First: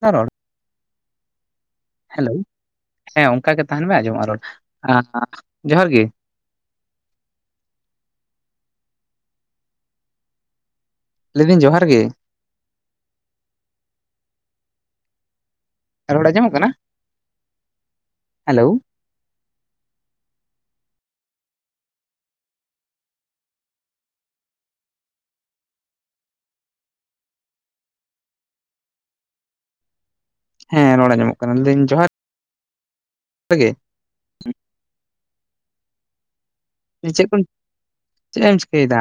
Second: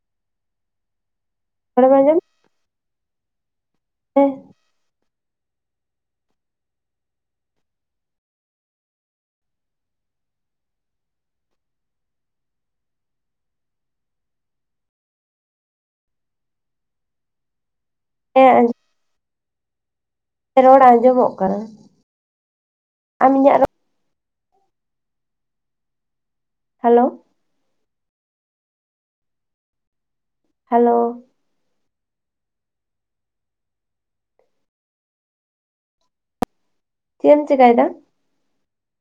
ᱟᱸᱨᱚᱲ, ᱨᱚᱲ ᱵᱮᱱ ᱚᱸᱡᱚᱢ ᱦᱮᱸ ᱚᱱᱠᱟ ᱜᱮ ᱛᱟᱦᱮᱱ ᱢᱮ ᱟᱡᱚᱢᱚᱜ-ᱟ ᱨᱚᱲ ᱡᱚᱦᱟᱨ ᱜᱮ᱾ ᱞᱟᱹᱭᱫᱟᱹᱧ ᱡᱚᱦᱟᱨ ᱜᱮ᱾ ᱨᱚᱲ ᱟᱡᱚᱢᱚᱜ ᱠᱟᱱᱟ᱾ ᱦᱮᱞᱳ ᱦᱮᱸ ᱨᱚᱲ ᱟᱸᱡᱚᱢᱚᱜ ᱠᱟᱱ ᱟᱢ ᱤᱧᱟᱹᱜ ᱨᱚᱲ ᱦᱮᱞᱳ, ᱦᱮᱸ ᱦᱮᱞᱳ ᱨᱚᱲ ᱟᱡᱚᱢᱚᱜ ᱠᱟᱱᱟ ᱞᱟ. ᱭ ᱫᱤᱧ ᱡᱚᱦᱟᱨ ᱜᱮ᱾ ᱪᱮᱫ ᱠᱚ ᱮᱢ ᱪᱮᱠᱟᱭᱮᱫᱟ ᱪᱮᱫ ᱮᱢ ᱪᱤᱠᱟᱹᱭᱮᱫᱟ?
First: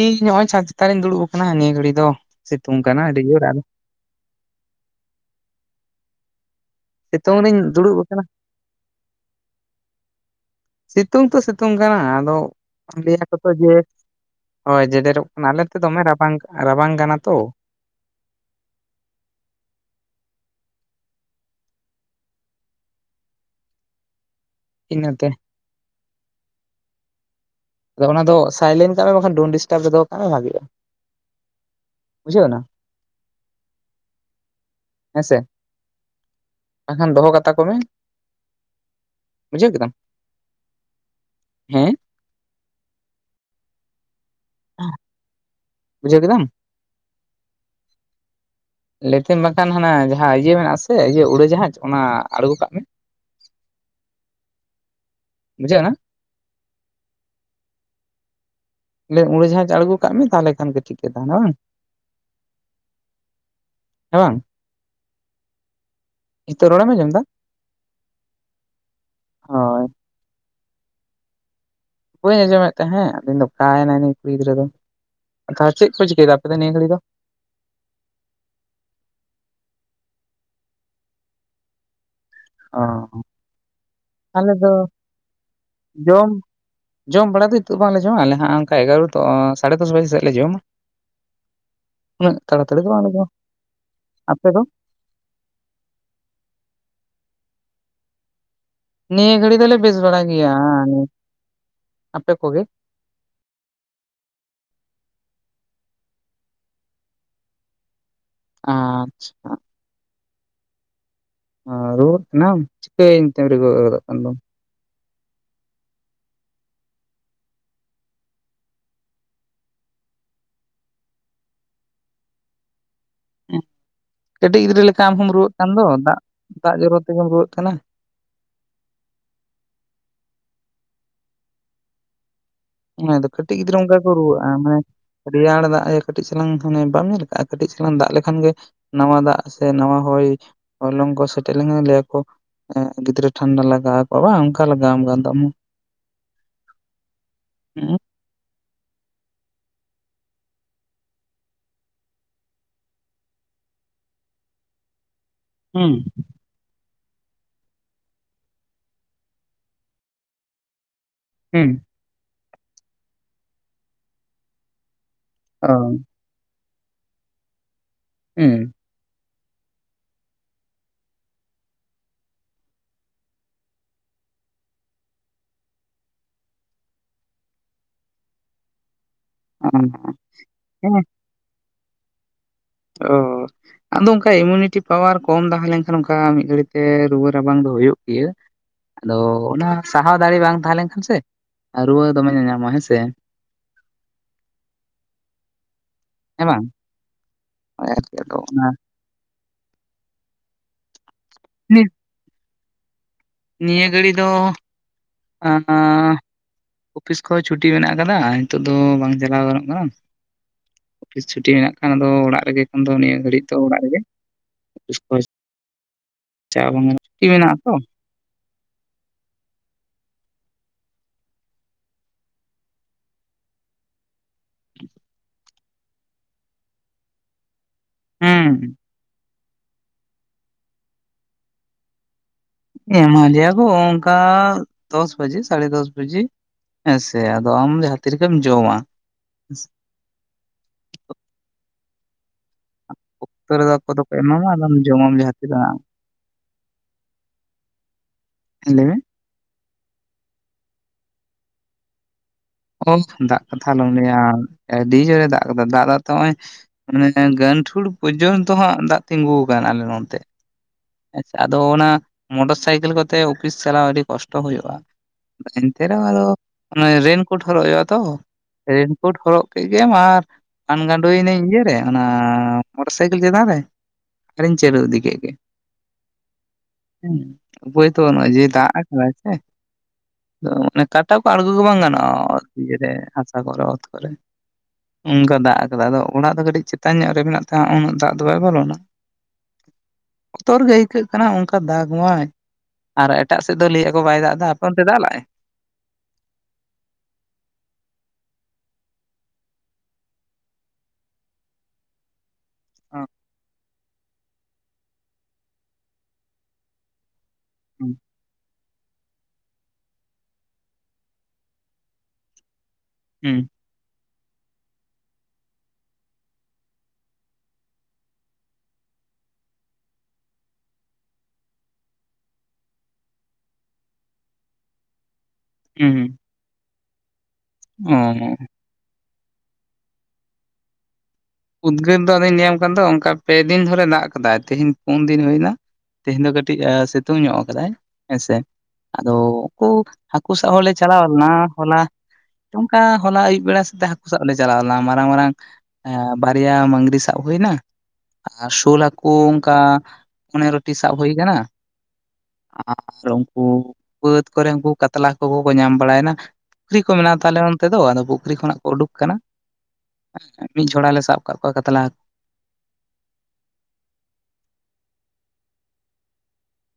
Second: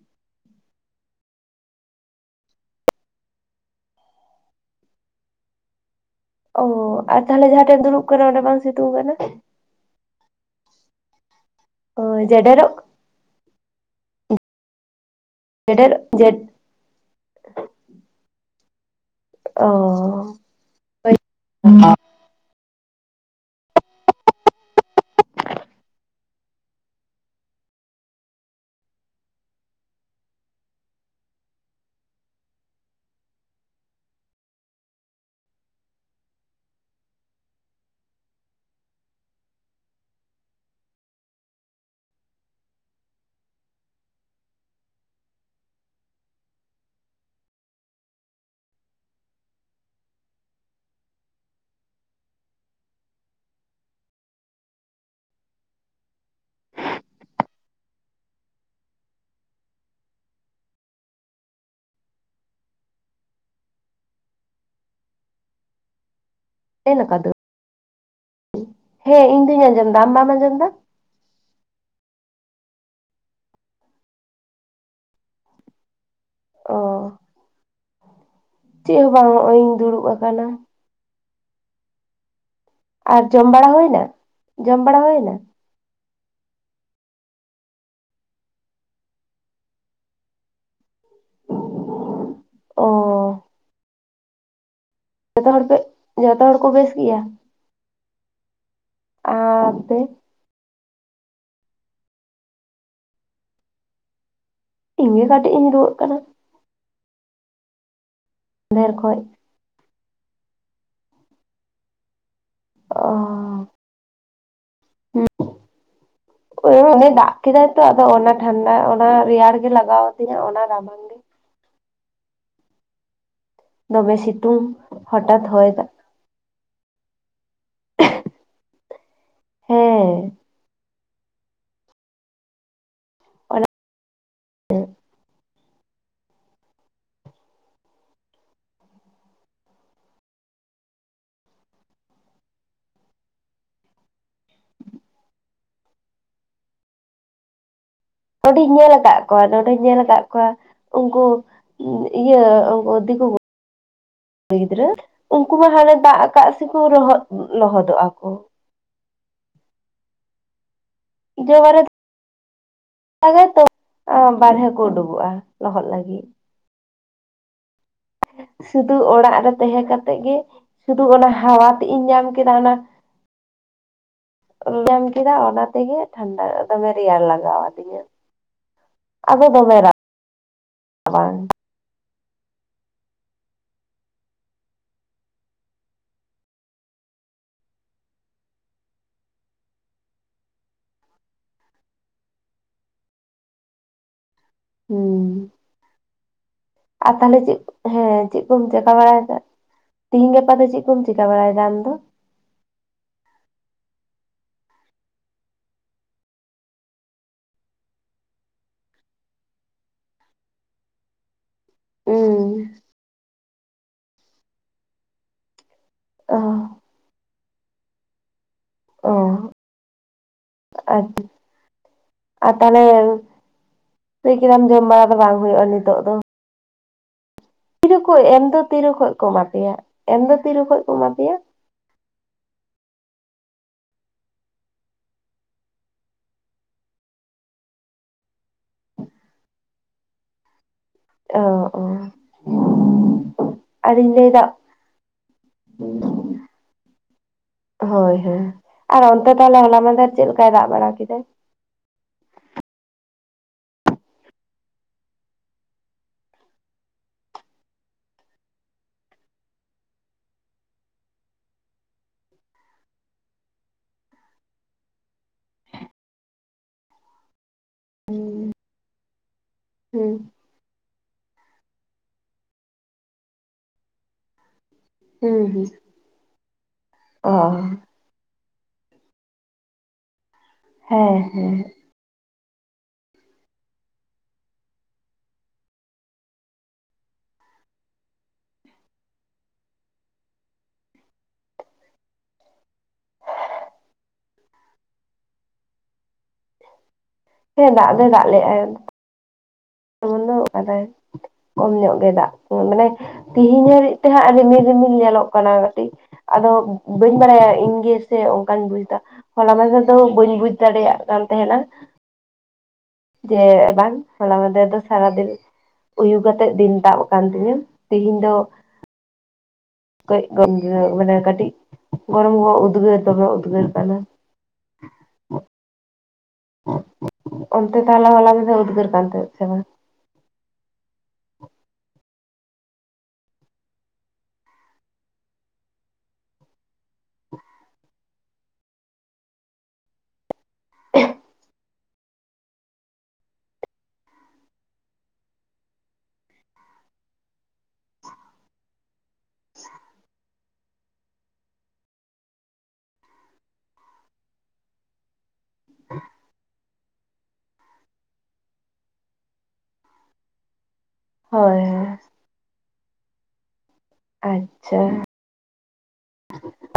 ᱤᱧ ᱱᱚᱜ-ᱚᱭ ᱪᱷᱟᱛ ᱪᱮᱛᱟᱱ ᱤᱧ ᱫᱩᱲᱩᱵ ᱟᱠᱟᱱᱟ ᱱᱤᱭᱟᱹ ᱜᱷᱟᱹᱲᱤ ᱫᱚ ᱥᱤᱛᱩᱝ ᱠᱟᱱᱟ ᱟᱹᱰᱤ ᱡᱳᱨ ᱟᱨ᱾ ᱚ ᱟᱨ ᱥᱤᱛᱩᱝ ᱛᱟᱦᱞᱮ ᱨᱤᱧ ᱡᱟᱦᱟ ᱴᱷᱮᱡ ᱮᱢ ᱫᱩᱲᱩᱵ ᱟᱠᱟᱱᱟ ᱠᱟᱱᱟ ᱚᱸᱰᱮ ᱵᱟᱝ ᱥᱤᱛᱩᱝ ᱠᱟᱱᱟ? ᱥᱤᱛᱩᱝ ᱛᱚ ᱥᱤᱛᱩᱝ ᱠᱟᱱᱟ ᱚ ᱟᱫᱚ ᱡᱮᱰᱮᱨᱚᱜ ᱞᱟᱹᱭ ᱟᱠᱚ ᱛᱚ ᱡᱮ ᱦᱳᱭ ᱡᱮᱰᱮᱨᱚᱜ, ᱱᱟᱞᱮ ᱛᱮ ᱡᱮᱰᱮᱨ ᱫᱚᱢᱮ ᱨᱟᱵᱟᱝ ᱡᱮᱰ ᱨᱟᱵᱟᱝ ᱠᱟᱱᱟ ᱛᱚ᱾ ᱚᱻ, ᱤᱱᱟᱹᱛᱮ᱾ ᱟᱫᱚ ᱚᱱᱟ ᱫᱚ ᱥᱟᱭᱞᱮᱱᱴ ᱠᱟᱜ ᱢᱮ ᱵᱟᱝ ᱠᱷᱟᱱ ᱰᱳᱱ ᱰᱤᱥᱴᱟᱵᱽ ᱨᱮ ᱫᱚᱦᱚ ᱠᱟᱜ ᱢᱮ ᱵᱷᱟᱹᱜᱮᱜᱼᱟ᱾ ᱵᱩᱡᱷᱟᱹᱜ ᱮᱱᱟ? ᱦᱮᱸᱥᱮ ᱵᱟᱝᱠᱷᱟᱱ ᱫᱚᱦᱚ ᱠᱟᱛᱟ ᱠᱚᱢᱮ᱾ ᱵᱩᱡᱷᱟᱹᱣ ᱠᱮᱫᱟᱢ ᱦᱮᱸ᱾ ᱵᱩᱡᱷᱟᱹᱣ ᱠᱮᱫᱟᱢ? ᱞᱮᱛᱮᱢ ᱵᱟᱠᱷᱟᱱ ᱦᱟᱱᱟ ᱡᱟᱦᱟᱸ ᱤᱭᱟᱹ ᱢᱮᱱᱟᱜ-ᱟ ᱥᱮ ᱩᱲᱟᱹ ᱡᱟᱦᱟᱡᱽ ᱚᱱᱟ ᱟᱬᱜᱚ ᱠᱟᱜ ᱢᱮ᱾ ᱢᱩᱪᱟᱹᱜ ᱱᱟ? ᱩᱲᱟᱹ ᱡᱟᱦᱟᱸᱡᱽ ᱟᱬᱜᱚ ᱠᱟᱜ ᱢᱮ ᱛᱟᱦᱮᱸ ᱞᱮ ᱠᱷᱟᱱ ᱜᱮ ᱴᱷᱤᱠ ᱜᱮ ᱛᱟᱦᱮᱱᱟ ᱵᱟᱝ ᱾ ᱦᱮᱸ ᱵᱟᱝ? ᱱᱤᱛᱚᱜ ᱨᱚᱲᱮᱢ ᱟᱸᱡᱚᱢ ᱫᱟ [unintelligible] ᱦᱮᱸ ᱤᱧ ᱫᱩᱧ ᱦᱳᱭ ᱟᱸᱡᱚᱢᱫᱟ ᱟᱢ ᱵᱟᱢ ᱟᱸᱡᱚᱢᱫᱟ? ᱵᱟᱹᱧ ᱟᱸᱡᱚᱢᱮᱫ ᱛᱟᱦᱮᱸᱜ, ᱟᱫᱚᱧ ᱞᱟᱹᱭ ᱫᱟ ᱚᱠᱟᱭ ᱱᱟᱭ ᱱᱩᱭ ᱠᱩᱲᱤ ᱜᱤᱫᱽᱨᱟᱹ ᱫᱚ, ᱛᱟᱦᱚᱞᱮ ᱪᱮᱫ ᱠᱚ ᱪᱤᱠᱟᱹᱭ ᱫᱟ [unintelligible] ᱱᱤᱭᱟᱹ ᱚ ᱜᱷᱟᱲᱤ ᱫᱚ ᱪᱮᱜ ᱦᱚᱸ ᱵᱟᱝ, ᱦᱚᱜᱼᱚᱭ ᱤᱧ ᱫᱩᱲᱩᱵ ᱟᱠᱟᱱᱟ᱾ ᱚ ᱟᱨ ᱡᱚᱢ ᱵᱟᱲᱟ ᱦᱚᱭᱱᱟ? ᱟᱞᱮ ᱫᱚ ᱡᱚᱢ ᱵᱟᱲᱟ ᱦ-ᱭᱱᱟ? ᱡᱚᱢ ᱡᱚᱢ ᱵᱟᱲᱟ ᱫᱚ ᱱᱤᱛᱚᱜ ᱵᱟᱝ ᱞᱮ ᱡᱚᱢᱟ᱾ ᱟᱞᱮ ᱦᱟᱸᱜ ᱚᱱᱠᱟ ᱮᱜᱟᱨᱚ ᱛᱚ ᱥᱟᱲᱮ ᱫᱚᱥ ᱵᱟᱡᱮ ᱥᱮᱫ ᱞᱮ ᱡᱚᱢᱟ᱾ ᱩᱱᱟᱹᱜ ᱛᱟᱲᱟ ᱛᱟᱲᱤ ᱚ ᱫᱚ, ᱵᱟᱝᱞᱮ ᱡᱚᱢᱼᱟ, ᱟᱯᱮ ᱫᱚ? ᱡᱷᱚᱛᱚ ᱦᱚᱲ ᱯᱮ, ᱡᱷᱚᱛᱚ ᱦᱚᱲ ᱠᱚ ᱵᱮᱥ ᱜᱮᱭᱟ? ᱱᱤᱭᱟᱹ ᱜᱷᱟᱹᱲᱤ ᱫᱚᱞᱮ ᱵᱮᱥ ᱟᱯᱮ ᱵᱟᱲᱟ ᱜᱮᱭᱟ ᱟᱯᱮ ᱠᱚᱜᱮ ᱤᱧ ᱜᱮ ᱠᱟᱹᱴᱤᱡ ᱤᱧ, ᱨᱩᱣᱟᱹᱜ ᱠᱟᱱᱟ᱾ ᱫᱷᱮᱨ ᱠᱷᱚᱡ ᱟᱪᱪᱷᱟ᱾ ᱚᱸ, ᱨᱩᱣᱟᱹᱜ ᱠᱟᱱᱟᱢ ᱚ ᱪᱤᱠᱟᱹᱭ ᱮᱱᱛᱮᱢ ᱨᱩᱣᱟᱹ ᱜᱚᱫᱚᱜ ᱠᱟᱱ ᱫᱚᱢ? [unintelligible] [unintelligible] ᱳᱭ ᱚᱱᱮ ᱫᱟᱜ ᱠᱮᱫᱟᱭ ᱛᱚ ᱟᱫᱚ ᱚᱱᱟ ᱴᱷᱟᱱᱰᱟ, ᱚᱱᱟ ᱨᱮᱭᱟᱲ ᱜᱮ ᱞᱟᱜᱟᱣ ᱟᱫᱤᱧᱟ, ᱚᱱᱟ ᱨᱟᱵᱟᱝ ᱜᱮ ᱩᱦ ᱫᱚᱢᱮ ᱠᱟᱹᱴᱤᱡ ᱥᱤᱛᱩᱝ ᱜᱤᱫᱽᱨᱟᱹ ᱞᱮᱠᱟ ᱟᱢ ᱦᱚᱢ ᱦᱚᱴᱟᱛ ᱨᱩᱣᱟᱹᱜ ᱦᱚᱭ ᱠᱟᱱ ᱫᱚ ᱫᱟᱜ, ᱫᱟᱜ ᱡᱚᱨᱚ ᱛᱮᱜᱮᱢ ᱨᱩᱣᱟᱹᱜ ᱠᱟᱱᱟ ᱾ ᱦᱮᱸ ᱚᱱᱟᱫᱚ ᱠᱟᱹᱴᱤᱡ ᱚᱱᱟ ᱜᱤᱫᱽᱨᱟᱹ ᱚᱝᱠᱟ ᱠᱚ ᱨᱩᱣᱟᱹᱜᱼᱟ, ᱢᱟᱱᱮ ᱨᱮᱭᱟᱲ ᱫᱟᱜ ᱮ ᱠᱟᱹᱴᱤᱡ ᱪᱟᱞᱟᱝ, ᱦᱟᱱᱮ ᱵᱟᱢ ᱧᱮᱞ ᱠᱟᱜᱼᱟ, ᱠᱟᱹᱴᱤᱡ ᱪᱟᱞᱟᱝ ᱫᱟᱜ ᱞᱮᱠᱷᱟᱱ ᱜᱮ ᱱᱟᱣᱟ ᱫᱟᱜ ᱥᱮ, ᱱᱟᱣᱟ ᱦᱚᱭ ᱦᱚᱭᱞᱚᱝ ᱠᱚ ᱥᱮᱴᱮᱡ ᱞᱮᱠᱷᱟᱱ ᱞᱟᱹᱭ ᱟᱠᱚ ᱮᱸᱜᱽ ᱜᱤᱫᱽᱨᱟᱹ ᱴᱷᱟᱱᱰᱟ ᱞᱟᱜᱟᱣ ᱟᱠᱚᱣᱟ ᱵᱟᱝ, ᱚᱱᱠᱟ ᱞᱟᱜᱟᱣ ᱟᱢ ᱠᱟᱱ ᱫᱚ, ᱟᱢ ᱦᱚ? [inaudible] ᱱᱚᱸᱰᱮᱧ ᱧᱮᱞ ᱠᱟᱜ ᱠᱚᱣᱟ, ᱱᱚᱸᱰᱮᱧ ᱧᱮᱞ ᱠᱟᱜ ᱠᱚᱣᱟ, ᱩᱝᱠᱩ ᱤᱭᱟᱹ ᱩᱱᱠᱩ ᱫᱤᱠᱩ [inaudible] ᱜᱤᱫᱽᱨᱟᱹ ᱩᱱᱠᱩ ᱢᱟ ᱦᱩᱸ ᱦᱟᱱᱮ, ᱫᱟᱜ ᱟᱠᱟᱜ ᱥᱮᱠᱚ ᱞᱚᱦᱚᱫ, ᱞᱚᱦᱚᱫᱚᱜᱼᱟ ᱠᱚ᱾ ᱡᱮᱹ ᱦᱩᱸ ᱵᱟᱨᱮ ᱟᱞᱮᱛᱚ ᱚ, ᱵᱟᱨᱦᱮ ᱠᱚ ᱳᱰᱳᱠᱚᱜᱼᱟ, ᱚ ᱞᱚᱦᱚᱫ ᱞᱟᱹᱜᱤᱫ᱾ ᱦᱩᱸ, ᱥᱩᱫᱩ ᱚᱲᱟᱜ ᱨᱮ ᱛᱟᱦᱮᱸ ᱠᱟᱛᱮᱜ ᱜᱮ, ᱥᱩᱫᱷᱩ ᱚᱱᱟ ᱦᱟᱣᱟ ᱛᱮᱜ ᱤᱧ ᱧᱟᱢ ᱠᱮᱫᱟ, ᱚᱱᱟ ᱧᱟᱢ ᱠᱮᱫᱟ, ᱚᱱᱟ ᱛᱮᱜᱮ ᱴᱷᱟᱱᱰᱟ, ᱫᱚᱢᱮ ᱨᱮᱭᱟᱲ ᱞᱟᱜᱟᱣ ᱟᱫᱤᱧᱟ᱾ ᱟᱫᱚ ᱫᱚᱢᱮ, ᱨᱟ ᱚ ᱦᱮᱸ ᱵᱟᱝ ᱟᱭ᱾ ᱚ ᱟᱫᱚ ᱚᱱᱠᱟ ᱮᱢᱩᱱᱤᱴᱤ ᱯᱟᱣᱟᱨ ᱠᱚᱢ ᱛᱟᱦᱮᱸ ᱞᱮᱱᱠᱷᱟᱱ, ᱚᱱᱠᱟ ᱢᱤᱫ ᱜᱷᱟᱹᱲᱤ ᱛᱮ ᱨᱩᱣᱟᱹ ᱨᱟᱵᱟᱝ ᱫᱚ, ᱦᱳᱭᱳᱜ ᱜᱮᱭᱟ᱾ ᱟᱫᱚ ᱚᱱᱟ ᱥᱟᱦᱟᱣ ᱫᱟᱲᱮ ᱵᱟᱝ ᱛᱟᱦᱮᱸ ᱞᱮᱱᱠᱷᱟᱱ ᱥᱮ ᱨᱩᱣᱟᱹ ᱫᱚᱢᱮ ᱧᱟᱧᱟᱢᱼᱟ ᱦᱮᱸ ᱥᱮ ᱾ ᱦᱩᱸ, ᱾ ᱦᱮᱸ ᱵᱟᱝ ᱟᱨ ᱛᱟᱦᱚᱞᱮ ᱪᱮᱫ ᱦᱳᱭ ᱟᱨᱠᱤ ᱦᱮᱸ, ᱟᱫᱚ ᱪᱮᱫ ᱠᱚᱢ ᱚᱱᱟ ᱪᱮᱠᱟ ᱵᱟᱲᱟᱭ ᱫᱟ, ᱛᱤᱦᱤᱧ ᱜᱟᱯᱟ ᱫᱚ ᱪᱮᱫ ᱠᱚᱢ ᱪᱮᱠᱟ ᱵᱟᱲᱟᱭ ᱫᱟ? ᱱᱤ [unintelligible] ᱱᱤᱭᱟᱹ ᱜᱷᱟᱹᱲᱤ ᱫᱚ, ᱟᱻ᱾ ᱚᱯᱷᱤᱥ ᱠᱚᱦᱚ ᱪᱷᱩᱴᱤ ᱢᱮᱱᱟᱜ ᱠᱟᱫᱟ, ᱦᱤᱛᱳᱜ ᱫᱚ ᱵᱟᱝ ᱪᱟᱞᱟᱣ ᱜᱟᱱᱚᱜ ᱠᱟᱱᱟ᱾ ᱚᱯᱷᱤᱥ ᱪᱷᱩᱴᱤ ᱢᱮᱱᱟᱜ ᱠᱷᱟᱱ ᱟᱫᱚ ᱚᱲᱟᱜ ᱨᱮᱜᱮ ᱮᱠᱷᱚᱱ ᱫᱚ ᱱᱤᱭᱟᱹ ᱜᱷᱟᱹᱲᱤᱡ ᱫᱚ ᱚᱲᱟᱜ ᱨᱮᱜᱮ᱾ ᱤᱥᱯᱟᱥ, ᱚ ᱪᱟᱣ ᱵᱟᱝ ᱜᱟᱱᱚᱜ ᱪᱷᱩᱴᱤ ᱢᱮᱱᱟᱜᱼᱟ ᱛᱚ᱾ ᱚ, ᱟᱪᱪᱷᱟ, ᱟᱨ ᱛᱟᱦᱚᱞᱮ ᱞᱟᱹᱭ ᱠᱮᱫᱟᱢ ᱡᱚᱢ ᱵᱟᱲᱟ ᱫᱚ, ᱵᱟᱝ ᱦᱳᱭᱳᱜᱼᱟ ᱱᱤᱛᱚᱜ ᱫᱚ? ᱛᱤᱨᱮᱠᱚ ᱮᱢ ᱦᱩᱸ ᱫᱚ, ᱛᱤᱨᱮ ᱠᱷᱚᱡ ᱠᱚ ᱮᱢᱟ ᱯᱮᱭᱟ, ᱮᱢ ᱫᱚ ᱛᱤᱨᱮ ᱠᱷᱚᱡ ᱠᱚ ᱮᱢᱟ ᱯᱮᱭᱟ? ᱮᱢᱟ ᱞᱮᱭᱟ ᱠᱚ ᱚᱝᱠᱟ, ᱫᱚᱥ ᱵᱟᱡᱮ ᱥᱟᱲᱮ ᱫᱚᱥ ᱵᱟᱡᱮ᱾ ᱦᱮᱸᱥᱮ, ᱟᱫᱚ ᱟᱢ ᱡᱟᱦᱟᱸ ᱛᱤ ᱨᱮᱜᱮᱢ ᱡᱚᱢᱟ᱾ ᱚ, ᱚ᱾ ᱚᱠᱛᱚ ᱨᱮᱫᱚ ᱟᱠᱚ ᱫᱚᱠᱚ ᱟᱨᱤᱧ ᱮᱢᱟ ᱞᱟᱹᱭᱫᱟ ᱢᱟ, ᱟᱫᱚ ᱡᱚᱢ ᱟᱢ ᱡᱟᱦᱟ ᱛᱤᱱ ᱨᱮ ᱵᱟᱝ? ᱦᱚᱭ ᱦᱚᱭ ᱟᱨ ᱚᱱᱛᱮ ᱛᱟᱦᱚᱞᱮ ᱦᱚᱞᱟ ᱢᱟᱫᱷᱮᱨ ᱨᱮ ᱪᱮᱫ ᱞᱮᱠᱟᱭ ᱫᱟᱜ ᱵᱟᱲᱟ ᱠᱮᱫᱟ? [unintelligible] ᱫᱟᱜ ᱠᱟᱛᱷᱟ ᱟᱞᱚᱢ ᱞᱟᱹᱭᱟ, ᱟᱹᱰᱤ ᱡᱳᱨᱮ ᱫᱟᱜ ᱠᱟᱫᱟ ᱫᱟᱜ ᱫᱟᱜ ᱛᱮ ᱦᱚᱸᱜ-ᱚᱭ ᱢᱟᱱᱮ ᱜᱟᱹᱱᱴᱷᱩᱲ ᱯᱚᱨᱡᱚᱱᱛᱚ ᱦᱟᱸᱜ ᱫᱟᱜ ᱛᱤᱸᱜᱩ ᱠᱟᱱᱟ ᱟᱞᱮ ᱱᱚᱱᱛᱮ᱾ ᱟᱪᱪᱷᱟ ᱟᱫᱚ ᱚᱱᱟ ᱢᱚᱴᱚᱨ ᱥᱟᱭᱠᱮᱞ ᱠᱚᱛᱮ ᱚᱯᱷᱤᱥ ᱪᱟᱞᱟᱣ ᱟᱹᱰᱤ ᱠᱚᱥᱴᱚ ᱦᱩᱭᱩᱜ-ᱟ᱾ [unintelligible] ᱮᱱᱛᱮ ᱨᱮᱦᱚᱸ ᱟᱫᱚ ᱨᱮᱹᱱ ᱠᱳᱴ ᱦᱚᱨᱚᱜ ᱦᱩᱭᱩᱜ-ᱟ ᱛᱚ, ᱦᱩᱸ ᱨᱮᱹᱱ ᱠᱳᱴ ᱦᱚᱨᱚᱜ ᱠᱮᱫ ᱜᱮᱢ ᱦᱩᱸ ᱟᱨ ᱯᱟᱱᱜᱟᱸᱰᱳᱭᱤᱱᱤᱠᱟᱹᱧ ᱤᱭᱟᱹ ᱨᱮ ᱚᱱᱟ ᱢᱚᱴᱚᱨ ᱥᱟᱭᱠᱮᱞ ᱪᱮᱛᱟᱱ ᱨᱮ᱾ ᱟᱨᱤᱧ ᱪᱟᱹᱨᱩ ᱤᱫᱤ ᱠᱮᱜ ᱜᱮ, ᱦᱩᱸ ᱦᱩᱸ ᱦᱩᱸ ᱚ ᱩᱯᱟᱹᱭ ᱛᱚ, ᱱᱚᱜ-ᱚᱭ ᱡᱮ ᱫᱟᱜ ᱟᱠᱟᱫᱟᱭ ᱥᱮ ᱟᱫᱚ ᱚᱱᱮ ᱠᱟᱴᱟ ᱦᱮᱸ ᱠᱚ ᱟᱬᱜᱚ ᱦᱮᱸ ᱜᱮ ᱵᱟᱝ ᱜᱟᱱᱚᱜ-ᱟ᱾ ᱤᱭᱟᱹ ᱨᱮ ᱦᱟᱥᱟ ᱠᱚᱨᱮ ᱚᱛ ᱠᱚᱨᱮ᱾ ᱚᱝᱠᱟ ᱫᱟᱜ ᱟᱠᱟᱫᱟ, ᱟᱫᱚ ᱚᱲᱟᱜ ᱫᱚ ᱠᱟᱹᱴᱤᱡ ᱪᱮᱛᱟᱱ ᱧᱚᱜ ᱨᱮ ᱢᱮᱱᱟᱜ ᱛᱮ ᱩᱱᱟᱹᱜ ᱫᱟᱜ ᱫᱚ ᱵᱟᱭ ᱵᱚᱞᱚᱱᱟ᱾ [inaudible] ᱵᱚᱛᱚᱨ ᱜᱮ ᱟᱹᱭᱠᱟᱹᱜ ᱠᱟᱱᱟ ᱚᱱᱠᱟ ᱫᱟᱜᱽ ᱢᱟᱭ᱾ ᱟᱨ ᱮᱴᱟᱜ ᱥᱮᱫ ᱫᱚ ᱞᱟᱹᱭᱮᱜ-ᱟ ᱠᱚ ᱵᱟᱭ ᱫᱟᱜ ᱮᱫᱟ ᱟᱯᱮ ᱚᱱᱛᱮ ᱫᱟᱜ ᱞᱮᱜ-ᱟᱭ? ᱦᱮᱸ ᱫᱟᱜ ᱫᱚ ᱫᱟᱜ ᱞᱮᱜ-ᱟᱭ᱾ ᱵᱚᱱᱫᱚ ᱟᱠᱟᱫᱟᱭ ᱠᱚᱢ ᱧᱚᱜ ᱜᱮ ᱫᱟᱜ ᱢᱟᱱᱮ ᱚ ᱛᱤᱦᱤᱧ ᱦᱟᱨᱤᱡ᱾ ᱛᱮᱦᱟᱸᱜ ᱨᱤᱢᱤᱞ ᱨᱤᱢᱤᱞ ᱧᱮᱞᱚᱜ ᱠᱟᱱᱟ ᱠᱟᱹᱴᱤᱡ ᱟᱫᱚ ᱵᱟᱹᱧ ᱵᱟᱲᱟᱭᱟ ᱦᱩᱸ ᱤᱧᱜᱮ ᱥᱮ ᱚᱝᱠᱟᱧ ᱵᱩᱡᱽᱫᱟ, ᱦᱚᱞᱟ ᱢᱟᱱᱫᱷᱮᱨ ᱫᱚ ᱵᱟᱹᱧ ᱵᱩᱡᱽ ᱫᱟᱲᱮᱭᱟᱜ ᱠᱟᱱ ᱛᱟᱸᱦᱮᱱᱟ᱾ ᱦᱩᱸ ᱡᱮᱸ ᱵᱟᱝᱼᱼ ᱦᱚᱞᱟ ᱢᱟᱫᱷᱮᱨ ᱫᱚ ᱥᱟᱨᱟᱫᱤᱱ ᱩᱭᱩ ᱠᱟᱛᱮᱜ ᱫᱤᱱ ᱛᱟᱵ ᱟᱠᱟᱱ ᱛᱤᱧᱟᱹ ᱛᱤᱦᱤᱧ ᱫᱚ, ᱠᱟᱹᱡ [inaudible] ᱢᱟᱱᱮ ᱠᱟᱹᱴᱤᱡ ᱜᱚᱨᱚᱢ ᱜᱚᱨᱚᱢ ᱩᱫᱽᱜᱟᱹᱨ ᱛᱮᱦᱚᱸ ᱩᱫᱽᱜᱟᱹᱨ ᱠᱟᱱᱟ᱾ ᱦᱩᱸ ᱦᱩᱸ᱾ ᱚᱱᱛᱮ ᱛᱟᱦᱚᱞᱮ ᱚ ᱦᱚᱞᱟ ᱧᱤᱫᱟᱹ ᱩᱫᱽᱜᱟᱹᱨ ᱠᱟᱱ ᱛᱟᱦᱮᱸᱫ ᱥᱮ ᱵᱟᱝ? ᱩᱫᱽᱜᱟᱹᱨ ᱫᱚ ᱟᱫᱚᱧ ᱧᱟᱹᱭ ᱟᱢ ᱠᱟᱱ ᱫᱚ ᱚᱱᱠᱟ ᱯᱮ ᱫᱤᱱ ᱫᱷᱚᱨᱮ ᱫᱟᱜ ᱟᱠᱟᱫᱟᱭ ᱛᱦᱮᱧ ᱯᱩᱱ ᱫᱤᱱ ᱦᱩᱭ ᱮᱱᱟ, ᱛᱮᱦᱮᱧ ᱫᱚ ᱠᱟᱹᱴᱤᱡ ᱥᱤᱛᱩᱝ ᱧᱚᱜ ᱠᱟᱫᱟᱭ ᱦᱮᱸᱥᱮ ᱟᱫᱚ ᱩᱱᱠᱩᱼᱼ ᱦᱟᱹᱠᱩ ᱥᱟᱵ ᱦᱚᱞᱮ ᱪᱟᱞᱟᱣ ᱞᱮᱱᱟ ᱦᱚᱞᱟ ᱚᱱᱠᱟ ᱦᱚᱞᱟ ᱟᱹᱭᱩᱵ ᱵᱮᱲᱟ ᱥᱮᱫᱛᱮ ᱦᱟᱹᱠᱩ ᱥᱟᱵ ᱞᱮ ᱪᱟᱞᱟᱣ ᱞᱮᱱᱟ ᱢᱟᱨᱟᱝ ᱢᱟᱨᱟᱝ ᱮᱸᱼᱼ ᱵᱟᱨᱭᱟ ᱢᱟᱝᱜᱨᱤ ᱥᱟᱵ ᱦᱩᱭ ᱮᱱᱟ᱾ ᱟᱨ ᱥᱳᱞ ᱦᱟᱹᱠᱩ ᱚᱱᱠᱟ ᱯᱚᱱᱮᱨᱚ ᱴᱤ ᱥᱟᱵ ᱦᱩᱭ ᱟᱠᱟᱱᱟ, ᱟᱨ ᱩᱱᱠᱩ ᱵᱟᱹᱫᱽ ᱠᱚᱨᱮ ᱩᱱᱠᱩ ᱠᱟᱛᱞᱟ ᱦᱟᱠᱳ ᱠᱚᱠᱚ ᱧᱟᱢ ᱵᱟᱲᱟᱭᱮᱱᱟ᱾ ᱯᱩᱠᱷᱨᱤ ᱠᱚ ᱢᱮᱱᱟᱜ ᱛᱟᱞᱮ ᱱᱚᱱᱚᱛ ᱫᱚ ᱟᱫᱚ ᱯᱩᱠᱷᱨᱤ ᱠᱷᱚᱱᱟᱜ ᱠᱚ ᱩᱰᱩᱠ ᱟᱠᱟᱱᱟ ᱢᱤᱫ ᱡᱷᱚᱲᱟᱞᱮᱼᱼ ᱥᱟᱵ ᱟᱠᱟᱫ ᱠᱚᱣᱟ ᱦᱳᱭ ᱠᱟᱛᱞᱟ ᱦᱟᱠ᱾ ᱟᱪᱪᱷᱟ᱾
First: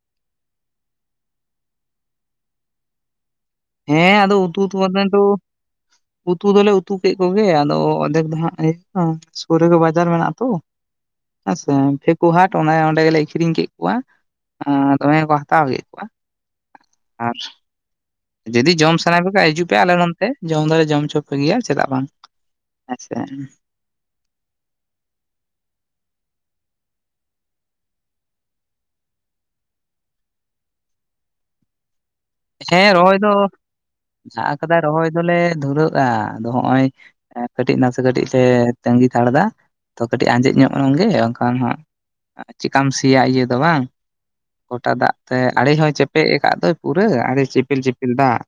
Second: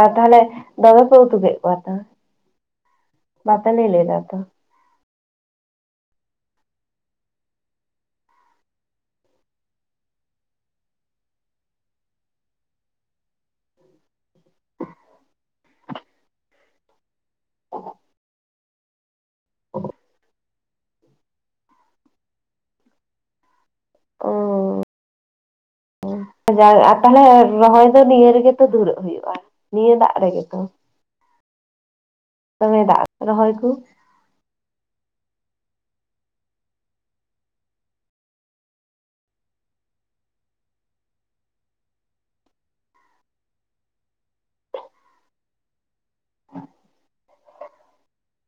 ᱟᱨ, ᱛᱟᱦᱚᱞᱮ ᱫᱚᱢᱮ ᱯᱮ ᱩᱛᱩ ᱠᱮᱫ ᱠᱚᱣᱟ ᱛᱚ? ᱵᱟᱯᱮ ᱞᱟᱹᱭ ᱦᱮᱸ ᱞᱮᱫᱟ ᱟᱫᱚ ᱛᱚ ᱩᱛᱩᱛ ᱵᱟᱫ ᱛᱚ ᱩᱛᱩ ᱫᱚᱞᱮ ᱩᱛᱩ ᱠᱮᱫ ᱠᱚᱜᱮ ᱟᱫᱚ ᱚᱫᱷᱮᱠ ᱫᱚ ᱦᱟᱸᱜ ᱤᱭᱟᱹ ᱥᱩᱨ ᱨᱮᱜᱮ ᱵᱟᱡᱟᱨ ᱢᱮᱱᱟᱜᱼ ᱛᱚ ᱦᱮᱸᱥᱮ ᱯᱷᱮᱠᱚ ᱦᱟᱴ ᱚᱱᱮ ᱚᱸᱰᱮ ᱜᱮᱞᱮ ᱮᱠᱷᱨᱤᱧ ᱠᱮᱫ ᱠᱚᱣᱟ ᱫᱚᱢᱮ ᱠᱚ ᱦᱟᱛᱟᱣ ᱠᱮᱫ ᱠᱚᱣᱟ ᱟᱨᱼᱼ [inaudible] ᱡᱩᱫᱤ ᱡᱚᱢ ᱥᱟᱱᱟᱭᱮᱜ ᱯᱮ ᱠᱷᱟᱱᱡ ᱦᱤᱡᱩᱜ ᱯᱮ ᱟᱞᱮ ᱱᱚᱱᱛᱮ ᱡᱚᱢ ᱫᱚᱞᱮ ᱡᱚᱢ ᱦᱚᱪᱚᱯᱮ ᱜᱮᱭᱟ ᱪᱮᱫᱟᱜ ᱵᱟᱝ᱾ ᱟᱪᱪᱷᱟ᱾ ᱚᱻ [inaudible] ᱛᱟᱦᱞᱮ ᱨᱚᱦᱚᱭ ᱫᱚ ᱱᱤᱭᱟᱹ ᱨᱮᱜᱮ ᱛᱚ ᱫᱷᱩᱨᱟᱹᱜ ᱦᱩᱭᱩᱜᱼᱟ ᱱᱤᱭᱟᱹ ᱫᱟᱜ ᱨᱮᱜᱮ ᱛᱚ? [unintelligible] ᱫᱚᱢᱮ ᱦᱮᱸ ᱫᱟᱜ ᱨᱚᱦᱚᱭ ᱫᱚ ᱠᱚ ᱟᱜ ᱠᱟᱫᱟᱭ ᱨᱚᱦᱚᱭ ᱫᱚᱞᱮ ᱫᱷᱩᱨᱟᱹᱜᱼᱟ ᱟᱫᱚ ᱦᱚᱸᱜᱼᱚᱭ, ᱦᱮᱸ ᱠᱟᱹᱴᱤᱡ ᱱᱟᱥᱮ ᱠᱟᱹᱴᱤᱡ ᱞᱮ ᱛᱟᱹᱜᱤ ᱛᱷᱟᱲ ᱮᱫᱟ ᱛᱚ ᱠᱟᱹᱴᱤᱡ ᱟᱸᱡᱮᱫ ᱧᱚᱜ ᱞᱮᱱ ᱜᱮ ᱵᱟᱝᱠᱷᱟᱱ ᱦᱟᱸᱜ᱾ ᱪᱤᱠᱟᱢ ᱥᱤᱭᱟ ᱤᱭᱟᱹ ᱫᱚ ᱵᱟᱝ ᱜᱚᱴᱟ ᱫᱟᱜ ᱛᱮ ᱟᱲᱮ ᱦᱚᱸᱭ ᱪᱮᱯᱮᱡ ᱟᱠᱟᱫ ᱫᱚᱭ ᱯᱩᱼᱼ ᱯᱮᱨᱟᱹ ᱟᱲᱮ ᱪᱩᱯᱤᱞ ᱪᱤᱯᱤᱞ ᱫᱟᱜ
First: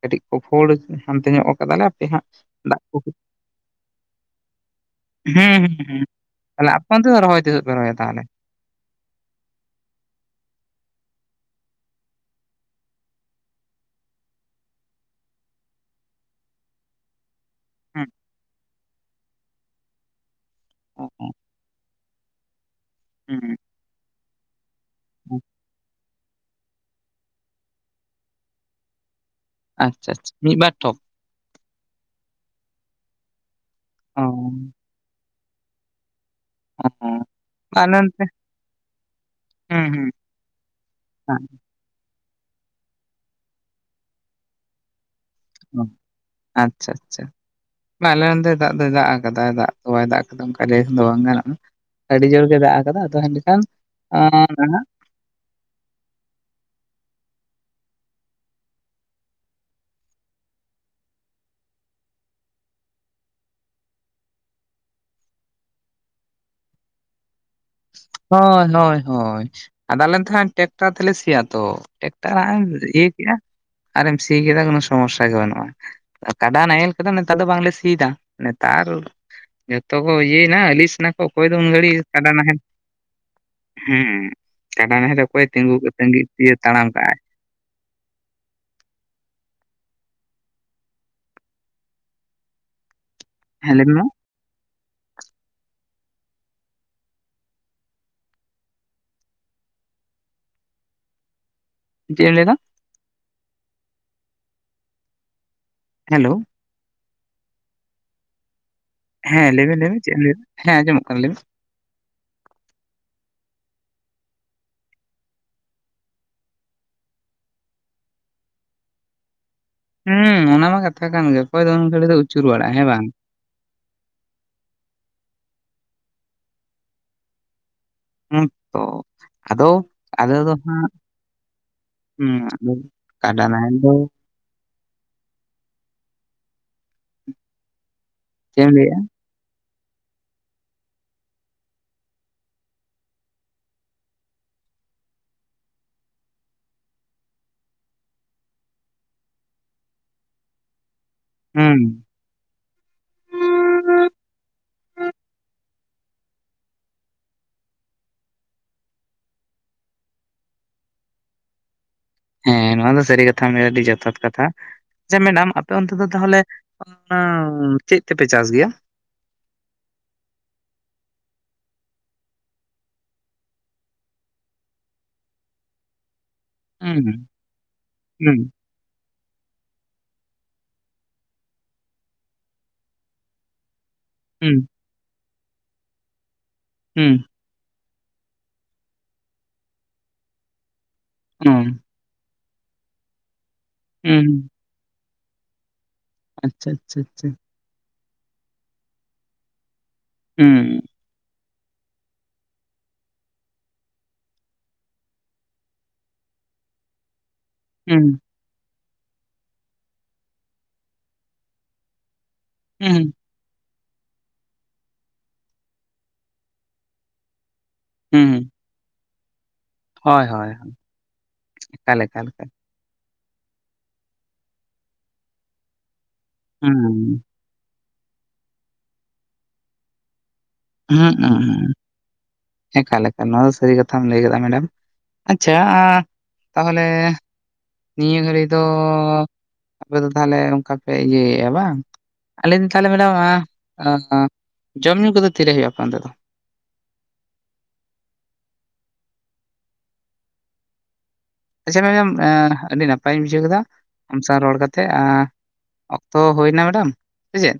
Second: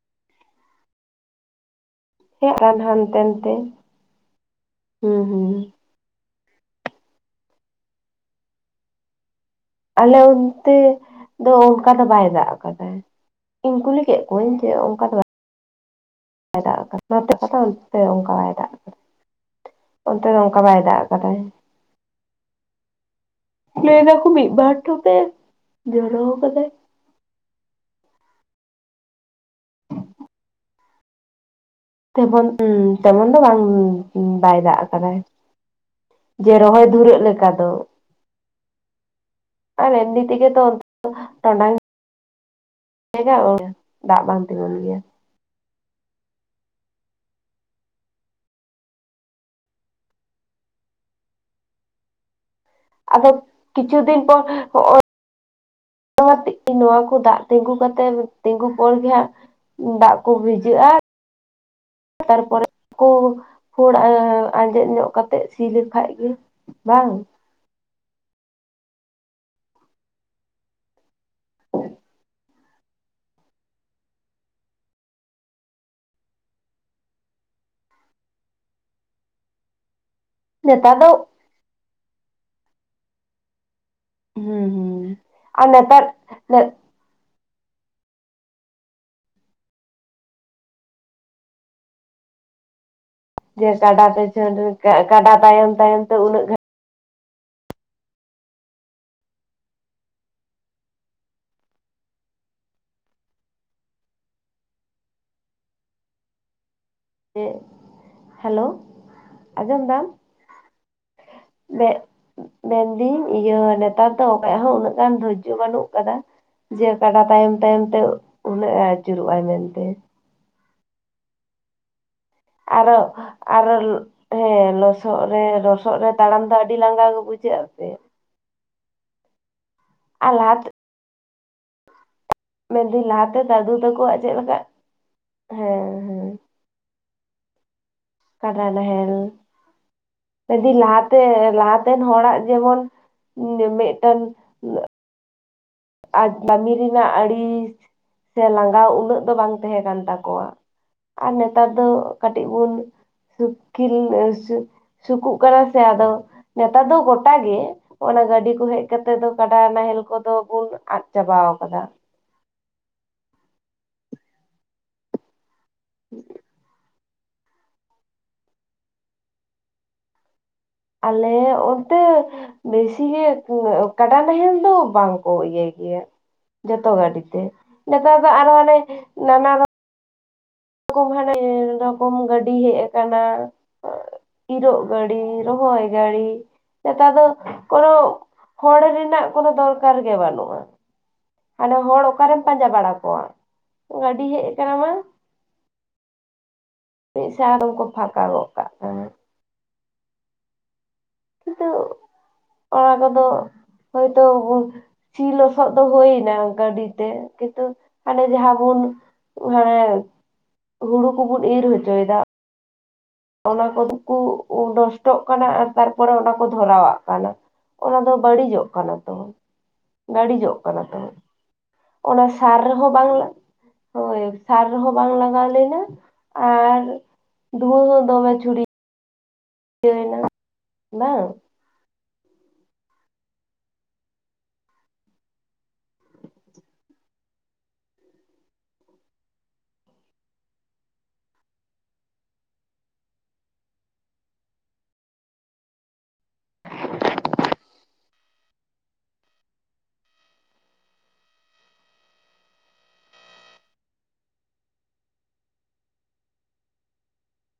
ᱠᱟᱹᱴᱤᱡ ᱠᱚᱯᱷᱚᱲ ᱦᱟᱱᱛᱮ ᱧᱚᱜ ᱟᱠᱟᱫᱟᱞᱮ ᱯᱮᱦᱟᱜ ᱦᱮᱡ ᱨᱟᱱ ᱫᱟᱜ ᱠᱚ ᱦᱩᱸ ᱦᱟᱱᱛᱮ ᱱᱟᱛᱮ ᱦᱩᱸ ᱦᱩᱸ ᱦᱩᱸ ᱛᱟᱦᱞᱮ ᱟᱯᱚᱱ ᱛᱮ ᱨᱚᱦᱚᱭ ᱛᱤᱥᱚᱜ ᱯᱮ ᱨᱚᱦᱚᱭᱟ ᱛᱟᱦᱚᱞᱮ? ᱟᱞᱮ ᱚᱱᱛᱮ ᱫᱚ ᱚᱱᱠᱟ ᱫᱚ ᱵᱟᱭ ᱫᱟᱜ ᱟᱠᱟᱫᱟ᱾ ᱤᱧ ᱠᱩᱞᱤ ᱠᱮᱫ ᱠᱚᱣᱟᱧ ᱡᱮ ᱚᱱᱠᱟ ᱫᱚ ᱵᱟᱝ, ᱵᱟᱭ ᱫᱟᱜ ᱟᱠᱟᱱᱟ ᱚᱱᱟᱚᱛ ᱠᱟᱛᱷᱟ ᱚᱱᱛᱮ ᱦᱮᱸ ᱚᱱᱠᱟ ᱵᱟᱭ ᱫᱟᱜ ᱟᱠᱟᱫᱟ ᱚᱱᱛᱮ ᱫᱚᱠᱟ [unintelligible] ᱟ ᱵᱟᱭ ᱫᱟᱜ ᱠᱟᱫᱟᱭ᱾ ᱦᱮᱸ ᱞᱟᱹᱭᱮᱫᱟᱠᱚ ᱢᱤ ᱵᱴᱚ ᱴᱷᱚᱯ ᱮ ᱡᱨᱟ ᱟᱠᱟᱫᱟ᱾ ᱟᱪᱪᱷᱟ ᱟᱪᱪᱷᱟ ᱢᱤᱫ ᱵᱟᱨ ᱴᱷᱚᱯ? ᱛᱮᱢᱚᱱ ᱛᱮᱢᱚᱱ ᱫᱚ ᱵᱟᱝ ᱚ ᱵᱟᱭ ᱫᱟᱜ ᱟᱠᱟᱫᱟᱭ᱾ ᱡᱮ ᱨᱚᱦᱚᱭ ᱯᱩᱨᱟᱹᱜ ᱞᱮᱠᱟ ᱫᱚ᱾ ᱚᱱᱛᱮ [inaudible] ᱟᱨ ᱮᱢᱱᱤ ᱛᱮᱜ ᱛᱚ ᱚᱱᱛᱮ ᱫᱚ [inaudible] ᱴᱚᱰᱟᱝ ᱦᱮᱸ ᱫᱟᱜ ᱵᱟᱝ ᱛᱤᱸᱜᱩᱱ ᱜᱮᱭᱟ᱾ [unintelligible] ᱟᱪᱪᱷᱟ ᱟᱪᱪᱷᱟ᱾ ᱟᱞᱮ ᱚᱱᱛᱮ ᱫᱟᱜ ᱫᱚᱭ ᱫᱟᱜ ᱟᱠᱟᱫᱟ ᱫᱟᱜ ᱫᱚ ᱵᱟᱭ ᱫᱟᱜ ᱠᱟᱫᱟ ᱚᱱᱠᱟ ᱫᱚ ᱵᱟᱝ ᱜᱟᱱᱚᱜ-ᱟ᱾ ᱟᱹᱰᱤ ᱡᱳᱨ ᱜᱮ ᱫᱟᱜᱼᱼ ᱟᱫᱚ ᱠᱤᱪᱷᱩ ᱫᱤᱱ ᱯᱚᱨ ᱱᱚᱭᱼᱼ [inaudible] ᱱᱚᱣᱟ ᱠᱚ ᱫᱟᱜ ᱛᱤᱸᱜᱩ ᱠᱟᱛᱮᱫ ᱛᱤᱸᱜᱩ ᱯᱚᱨ ᱜᱮ ᱦᱹᱟᱸᱼᱼ ᱫᱟᱜ ᱠᱚ ᱵᱷᱤᱡᱟᱹᱜ-ᱟ ᱛᱟᱨᱯᱚᱨᱮ ᱠᱚ ᱠᱷᱳᱲ ᱟᱸᱡᱮᱫ ᱧᱚᱜ ᱠᱟᱛᱮᱫ ᱥᱤ ᱞᱮᱠᱷᱟᱡ ᱜᱮᱼᱼ ᱵᱟᱝ ᱦᱚᱭ ᱦᱚᱭ ᱦᱚᱭ ᱟᱫᱚ ᱟᱞᱮ ᱫᱚᱦᱟᱸ ᱴᱮᱠᱴᱟᱨ ᱛᱮᱞᱮ ᱥᱤᱭᱟ ᱛᱚ, ᱴᱮᱠᱴᱟᱨ ᱱᱟᱜ ᱮᱢ ᱤᱭᱟᱹ ᱠᱮᱜ-ᱟᱼᱼᱼ ᱟᱨ ᱮᱢ ᱥᱤ ᱠᱮᱫᱟ ᱠᱳᱱᱳ ᱥᱚᱢᱚᱥᱟ ᱜᱮ ᱵᱟᱹᱱᱩᱜ-ᱟ ᱾ ᱠᱟᱰᱟ ᱱᱟᱦᱮᱞ ᱛᱮᱫᱚ ᱱᱮᱛᱟᱨ ᱫᱚ ᱵᱟᱝᱞᱮ ᱥᱤᱮᱫᱟ ᱱᱮᱛᱟᱨ ᱡᱚᱛᱚ ᱠᱚ ᱤᱭᱟᱹᱼᱼᱼ ᱦᱟ ᱟᱹᱞᱤᱥ ᱱᱟ ᱠᱚ ᱚᱠᱚᱭ ᱫᱚ ᱩᱱ ᱜᱷᱟᱹᱲᱤᱡ ᱠᱟᱰᱟ ᱱᱟᱦᱮᱞᱼᱼᱼ ᱦᱩᱸ ᱠᱟᱰᱟ ᱱᱟᱦᱮᱞ ᱫᱚ ᱚᱠᱚᱭ ᱟᱨ ᱛᱤᱸᱜᱩ ᱱᱮᱛᱟᱨ ᱛᱟᱜᱤ ᱛᱟᱜᱤᱭ ᱛᱟᱲᱟᱢ ᱠᱟᱜ-ᱟᱭ ᱾ ᱡᱮ ᱦᱮᱸ ᱞᱟᱹᱭ ᱢᱮ ᱢᱟ ᱠᱟᱰᱟ ᱛᱮ ᱪᱷᱰ [unintelligible] ᱠᱟᱰᱟ ᱛᱟᱭᱚᱢ ᱛᱟᱭᱚᱢᱛᱮ ᱩᱱᱟᱹᱜ ᱜᱷᱟᱹᱲᱤᱡᱼᱼ ᱪᱮᱫ ᱮᱢ ᱞᱟᱹᱭ ᱮᱫᱟ ᱦᱮᱞᱳ ᱪᱮᱫ ᱦᱮᱞᱳ ᱦᱮᱸ ᱞᱟᱹᱭ ᱵᱮᱱ ᱟᱸᱡᱚᱢ ᱞᱟᱹᱭ ᱵᱮᱱ ᱫᱟᱢ ᱪᱮᱫ ᱮᱢ ᱞᱟᱹᱭ ᱢᱮ ᱦᱮᱸᱚᱢᱚᱢᱜ ᱠᱟᱱᱟ ᱞᱟᱹᱭ ᱢᱮ ᱾ ᱢᱮᱱᱫᱟᱹᱧ ᱤᱭᱟᱹ ᱱᱮᱛᱟᱨ ᱫᱚ ᱚᱠᱭᱟᱦᱚᱸ ᱩᱱᱟᱹᱜ ᱜᱟᱱ ᱫᱷᱳᱨᱡᱚ ᱵᱟᱹᱱᱩᱜ ᱟᱠᱟᱫᱟ ᱾ ᱡᱮ ᱠᱟᱰᱟ ᱛᱟᱭᱚᱢ ᱛᱟᱭᱚᱢ ᱛᱮ ᱩᱱᱟᱹᱜ ᱮ ᱟᱹᱪᱩᱨᱚᱜ ᱟᱭ ᱢᱮᱱᱛᱮ ᱾ ᱦᱩᱸ ᱚᱱᱟ ᱢᱟ ᱠᱟᱛᱷᱟ ᱠᱟᱱ ᱜᱮᱭᱟ ᱚᱠᱚᱭ ᱫᱚ ᱩᱱᱟ ᱜᱷᱟᱲᱤᱡ ᱫᱚᱼᱼᱼ ᱟᱨ ᱦᱚᱸ ᱟᱨ ᱦᱮᱸ ᱞᱚᱥᱚᱫ ᱨᱮ ᱞᱚᱥᱚᱫ ᱨᱮ ᱛᱟᱲᱟᱢ ᱫᱚ ᱟᱹᱰᱤ ᱞᱟᱸᱜᱟ ᱜᱮ ᱵᱩᱡᱷᱟᱹᱜᱮᱼᱟ ᱥᱮ, ᱦᱩ ᱛᱚ ᱟᱫᱚ? ᱟᱨ ᱟᱫᱚ ᱫᱚ ᱞᱟᱦᱟᱛᱮ ᱦᱟᱜ ᱦᱩᱸ ᱢᱮᱱᱫᱟᱹᱧ ᱞᱟᱦᱟᱛᱮ ᱠᱟᱰᱟ ᱫᱟᱫᱩ ᱱᱟᱦᱮᱞ ᱫᱚᱼᱼ ᱛᱟᱠᱚᱣᱟᱜ ᱪᱮᱫ ᱞᱮᱠᱟ ᱦᱮᱸ ᱦᱮᱸ [inaudible] ᱠᱟᱰᱟ ᱞᱟᱹᱭᱮᱜᱼᱟ ᱱᱟᱦᱮᱞ ᱡᱩᱫᱤ ᱞᱟᱦᱟᱛᱮ ᱞᱟᱦᱟᱛᱮᱱ ᱦᱚᱲᱟᱜ ᱡᱮᱢᱚᱱ ᱢᱤᱫᱴᱟᱝᱼᱼ ᱟᱡ ᱠᱟᱹᱜᱤ ᱨᱮᱱᱟᱜ ᱟᱹᱲᱤᱥ ᱥᱮ ᱞᱟᱸᱜᱟᱣ ᱩᱱᱟᱹᱜ ᱫᱚ ᱵᱟᱝ ᱛᱟᱦᱮᱸ ᱠᱟᱱ ᱛᱟᱠᱚᱣᱟ, ᱟᱨ ᱱᱮᱛᱟᱨ ᱦᱩᱸ ᱫᱚᱼᱼ ᱠᱟᱹᱴᱤᱡ ᱵᱚᱱ ᱥᱩᱠᱤᱞ ᱥᱩᱠᱩᱜ ᱠᱟᱱᱟ ᱥᱮ ᱟᱫᱚ ᱾ ᱱᱮᱛᱟᱨ ᱫᱚ ᱜᱚᱴᱟᱜᱮ ᱚᱱᱟ ᱜᱟᱹᱰᱤ ᱠᱚ ᱦᱮᱡ ᱠᱟᱛᱮᱜ ᱫᱚ ᱠᱟᱰᱟ ᱱᱟᱦᱮᱞ ᱠᱚᱫᱚᱼᱼ ᱟᱫ ᱪᱟᱵᱟᱣ ᱠᱟᱫᱟ ᱾ ᱦᱮᱸ ᱱᱚᱣᱟ ᱫᱚ ᱥᱟᱹᱨᱤ ᱠᱟᱛᱷᱟ ᱟᱹᱰᱤ ᱡᱚᱛᱷᱟᱛ ᱠᱟᱛᱷᱟ, ᱟᱪᱪᱷᱟ ᱢᱮᱱᱮᱟᱢ ᱟᱯᱮ ᱚᱱᱛᱮ ᱫᱚ ᱛᱟᱦᱚᱞᱮᱼᱼ ᱦᱚ ᱪᱮᱫ ᱛᱮᱯᱮ ᱪᱟᱥ ᱜᱮᱭᱟ ᱾ ᱟᱞᱮ ᱚᱱᱛᱮ ᱵᱮᱥᱤ ᱜᱮ ᱛᱤᱱᱟᱹᱜ ᱠᱟᱰᱟ ᱱᱟᱦᱮᱞ ᱫᱚ ᱵᱟᱝᱠᱚ ᱤᱭᱟᱹᱭ ᱜᱮᱭᱟ ᱾ ᱡᱚᱛᱚ ᱦᱩᱸ ᱜᱟᱹᱰᱤᱛᱮ ᱱᱮᱛᱟᱨ ᱫᱚ ᱦᱩᱸ ᱟᱨᱚ ᱦᱟᱱᱮ ᱱᱟᱱᱟ ᱨᱚᱼᱼ ᱠᱚᱢ ᱦᱟᱱᱮ ᱨᱚᱠᱚᱢ ᱜᱟᱹᱰᱤ ᱦᱮᱜ ᱟᱠᱟᱱᱟ ᱦᱩᱸ ᱤᱨᱚᱜᱼᱼ ᱜᱟᱹᱲᱤ ᱨᱚᱦᱚᱭ ᱜᱟᱹᱲᱤ ᱱᱮᱛᱟᱨ ᱦᱩᱸ ᱫᱚᱼᱼ ᱠᱚᱱᱳ, ᱦᱚᱲ ᱨᱮᱱᱟᱜ ᱠᱚᱱᱳ ᱫᱚᱨᱠᱟᱨ ᱜᱮ ᱵᱟᱹᱱᱩᱜᱼᱟ ᱾ ᱦᱩᱸ ᱦᱟᱱᱮ ᱦᱚᱲ ᱚᱠᱟᱨᱮᱢ ᱯᱟᱸᱡᱟ ᱵᱟᱲᱟ ᱠᱚᱣᱟ, ᱜᱟᱹᱰᱤ ᱦᱩᱸ ᱦᱮᱡ ᱠᱟᱱᱟ ᱢᱟᱼᱼ ᱟᱪᱪᱷᱟ ᱟᱪᱪᱷᱟ ᱟᱪᱪᱷᱟ ᱢᱤᱫ ᱥᱟᱣ ᱟᱫᱚ ᱠᱚ ᱯᱷᱟᱠᱟ ᱜᱚᱜ ᱠᱟᱜ ᱠᱟᱱᱟ ᱾ ᱦᱩᱸ ᱠᱤᱱᱛᱩ, ᱚᱱᱟ ᱠᱚᱫᱚᱼᱼ ᱦᱚᱭᱛᱚ ᱥᱤ ᱞᱚᱥᱚᱫ ᱫᱚ ᱦᱩᱭ ᱮᱱᱟ ᱜᱟᱹᱰᱤ ᱛᱮ ᱾ ᱠᱤᱱᱛᱩ ᱦᱩᱸ ᱦᱟᱱᱮ ᱡᱟᱦᱟᱸ ᱵᱚᱱ ᱦᱟᱱᱮ ᱦᱩᱲᱩ ᱠᱚᱵᱩᱱ ᱤᱨ ᱦᱚᱪᱚ ᱭᱮᱫᱟ, ᱩᱸ ᱚᱱᱟ ᱠᱚᱫᱚ ᱠᱩ ᱱᱚᱥᱴᱚᱜ ᱠᱟᱱᱟ ᱟᱨ ᱛᱟᱨᱯᱚᱨᱮ ᱚᱱᱟ ᱠᱚ ᱫᱷᱚᱨᱟᱣᱟᱜ ᱠᱟᱱᱟ ᱾ ᱚᱱᱟ ᱫᱚ ᱦᱩᱸ ᱵᱟᱹᱲᱤᱡᱚᱜ ᱠᱟᱱᱟ ᱛᱚ, ᱦᱳᱭ ᱦᱳᱭ ᱜᱟᱹᱲᱤᱡᱚᱜ ᱠᱟᱱᱟ ᱛᱚᱼᱼ ᱮᱠᱟᱞ ᱚᱱᱟ ᱮᱠᱟᱞ ᱮᱠᱟᱞ ᱥᱟᱨ ᱨᱮᱦᱚᱸ ᱵᱟᱝ ᱦᱚᱭ ᱥᱟᱨ ᱨᱮᱦᱚᱸ ᱵᱟᱝ ᱞᱟᱜᱟᱣ ᱞᱮᱱᱟ ᱾ ᱦᱩᱸ ᱦᱩᱸ ᱫᱩᱦᱟᱹᱣ ᱦᱚ ᱫᱚᱢᱮ ᱪᱷᱩᱨᱤᱼᱼ ᱱᱟ [inaudible] ᱦᱮᱸ ᱦᱮᱸ ᱮᱠᱟᱞ ᱮᱠᱟᱞ ᱱᱚᱣᱟ ᱫᱚ ᱥᱟᱹᱨᱤ ᱠᱟᱛᱷᱟᱢ ᱞᱟᱹᱭ ᱠᱟᱫᱟ ᱢᱮᱰᱟᱢ ᱟᱪᱪᱷᱟ ᱛᱟᱦᱚᱞᱮᱼᱼ ᱱᱤᱭᱟᱹ ᱜᱷᱟᱹᱲᱤ ᱫᱚ ᱟᱯᱮ ᱫᱚ ᱛᱟᱦᱚᱞᱮ ᱚᱝᱠᱟ ᱯᱮ ᱤᱭᱟᱹᱭᱮᱜᱼᱟ ᱵᱟᱝ? ᱟᱞᱤᱧ ᱫᱚ ᱛᱟᱦᱚᱞᱮ ᱢᱮᱵᱟᱢ ᱡᱚᱢᱼᱧᱩ ᱠᱚᱫᱚ ᱛᱤᱨᱮ ᱦᱳᱭᱳᱜᱼᱟ ᱟᱯᱮ ᱚᱱᱛᱮ ᱫᱚ [inaudible] ᱟᱪᱪᱷᱟ ᱢᱮᱰᱟᱢ ᱟ ᱟᱹᱰᱤ ᱱᱟᱯᱟᱭᱤᱧ ᱵᱩᱡᱷᱟᱹᱣ ᱠᱮᱫᱟ ᱟᱢ ᱥᱟᱶ ᱨᱚᱲ ᱠᱟᱛᱮᱜᱼᱼ ᱚᱠᱛᱚ ᱦᱳᱭᱱᱟ ᱢᱮᱰᱟᱢ ᱥᱮ ᱪᱮᱫ?